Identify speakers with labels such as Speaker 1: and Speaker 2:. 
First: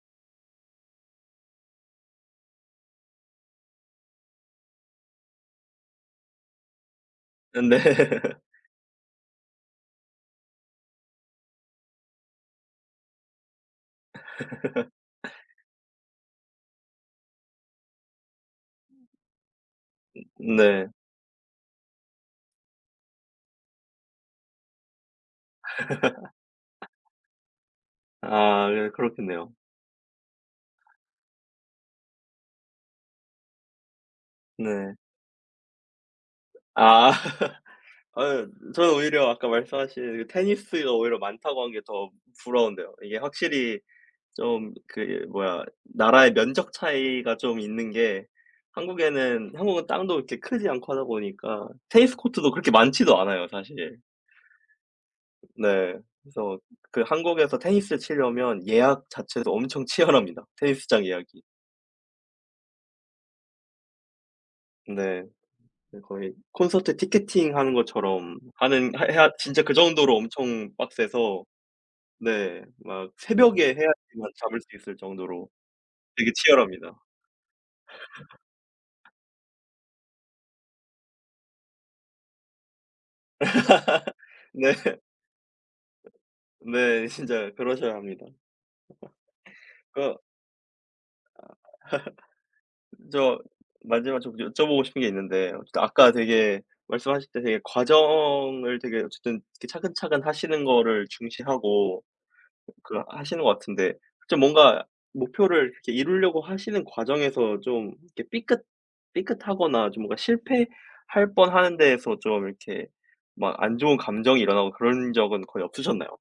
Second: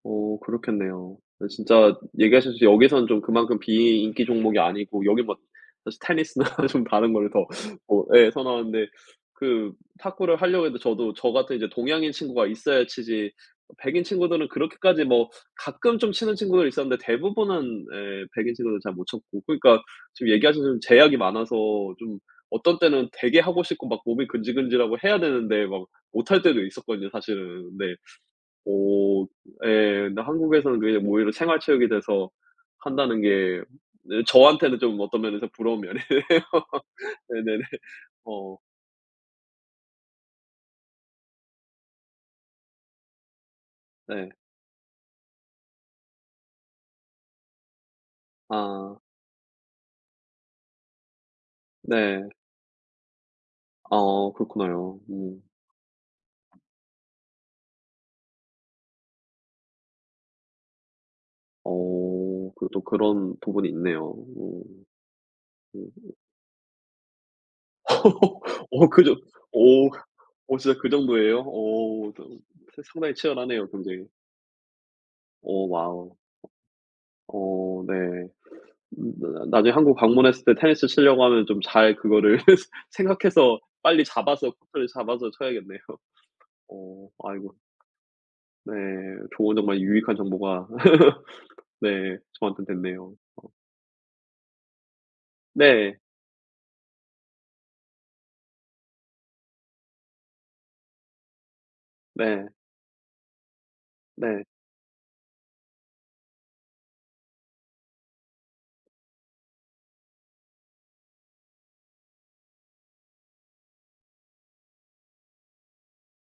Speaker 1: 오 그렇겠네요. 아 진짜 얘기하셨듯이 여기선 좀 그만큼 비인기 종목이 아니고 여긴 뭐 사실 테니스나 좀 다른 걸로 더
Speaker 2: 음 네.
Speaker 1: 어 예 선호하는데 그 탁구를 하려고 해도 저도 저 같은 이제 동양인 친구가 있어야 치지 백인 친구들은 그렇게까지 뭐 가끔 좀 치는 친구들이 있었는데 대부분은 네 백인 친구도 잘 못 쳤고 그러니까 지금
Speaker 2: 음
Speaker 1: 얘기하시는
Speaker 2: 네.
Speaker 1: 제약이 많아서 좀 어떤 때는 되게 하고 싶고 막 몸이 근질근질하고 해야 되는데 막 못 할 때도 있었거든요 사실은. 네
Speaker 2: 아 네
Speaker 1: 뭐
Speaker 2: 그렇겠네요.
Speaker 1: 예 근데 한국에서는 그게 뭐 오히려 생활 체육이 돼서 한다는 게 네 저한테는
Speaker 2: 네.
Speaker 1: 좀 어떤 면에서 부러운 면이에요.
Speaker 2: 아
Speaker 1: 네네네
Speaker 2: 어
Speaker 1: 어.
Speaker 2: 저는 오히려 아까 말씀하신 그 테니스가 오히려 많다고 한 게 더 부러운데요. 이게 확실히
Speaker 1: 네.
Speaker 2: 좀 그 이 뭐야 나라의 면적 차이가 좀 있는 게
Speaker 1: 아.
Speaker 2: 한국에는 한국은 땅도 그렇게 크지 않고 하다 보니까 테니스
Speaker 1: 네.
Speaker 2: 코트도 그렇게 많지도 않아요
Speaker 1: 아
Speaker 2: 사실.
Speaker 1: 그렇구나요 음.
Speaker 2: 네 그래서 그 한국에서 테니스 칠려면 예약 자체도 엄청 치열합니다. 테니스장 예약이.
Speaker 1: 어 그 또 그런 부분이 있네요.
Speaker 2: 네
Speaker 1: 음.
Speaker 2: 그 거의 콘서트 티켓팅 하는 것처럼
Speaker 1: 어
Speaker 2: 하는
Speaker 1: 그
Speaker 2: 하
Speaker 1: 저
Speaker 2: 해야 진짜 그
Speaker 1: 오
Speaker 2: 정도로
Speaker 1: 어
Speaker 2: 엄청
Speaker 1: 진짜 그 정도예요?
Speaker 2: 빡세서
Speaker 1: 오 좀
Speaker 2: 네 막
Speaker 1: 상당히
Speaker 2: 새벽에
Speaker 1: 치열하네요 경쟁이.
Speaker 2: 해야지만 잡을 수 있을 정도로
Speaker 1: 오 와우.
Speaker 2: 되게 치열합니다.
Speaker 1: 어 네 음 나 나중에 한국 방문했을 때 테니스 치려고 하면 좀 잘 그거를 생각해서 빨리 잡아서
Speaker 2: 네.
Speaker 1: 코트를 잡아서 쳐야겠네요.
Speaker 2: 네
Speaker 1: 어
Speaker 2: 진짜
Speaker 1: 아이고.
Speaker 2: 그러셔야 합니다.
Speaker 1: 네 좋은 정말
Speaker 2: 그
Speaker 1: 유익한 정보가 네 저한텐 됐네요.
Speaker 2: 저 마지막 좀 여쭤보고 싶은 게 있는데 저
Speaker 1: 네.
Speaker 2: 아까 되게 말씀하실 때 되게 과정을 되게 어쨌든 이렇게 차근차근하시는 거를 중시하고
Speaker 1: 네
Speaker 2: 그 하시는 것 같은데 좀
Speaker 1: 네.
Speaker 2: 뭔가 목표를 이렇게 이루려고 하시는 과정에서 좀 이렇게 삐끗 삐끗하거나 좀 뭔가 실패할 뻔한 데에서 좀 이렇게 막 안 좋은 감정이 일어나고 그런 적은 거의 없으셨나요?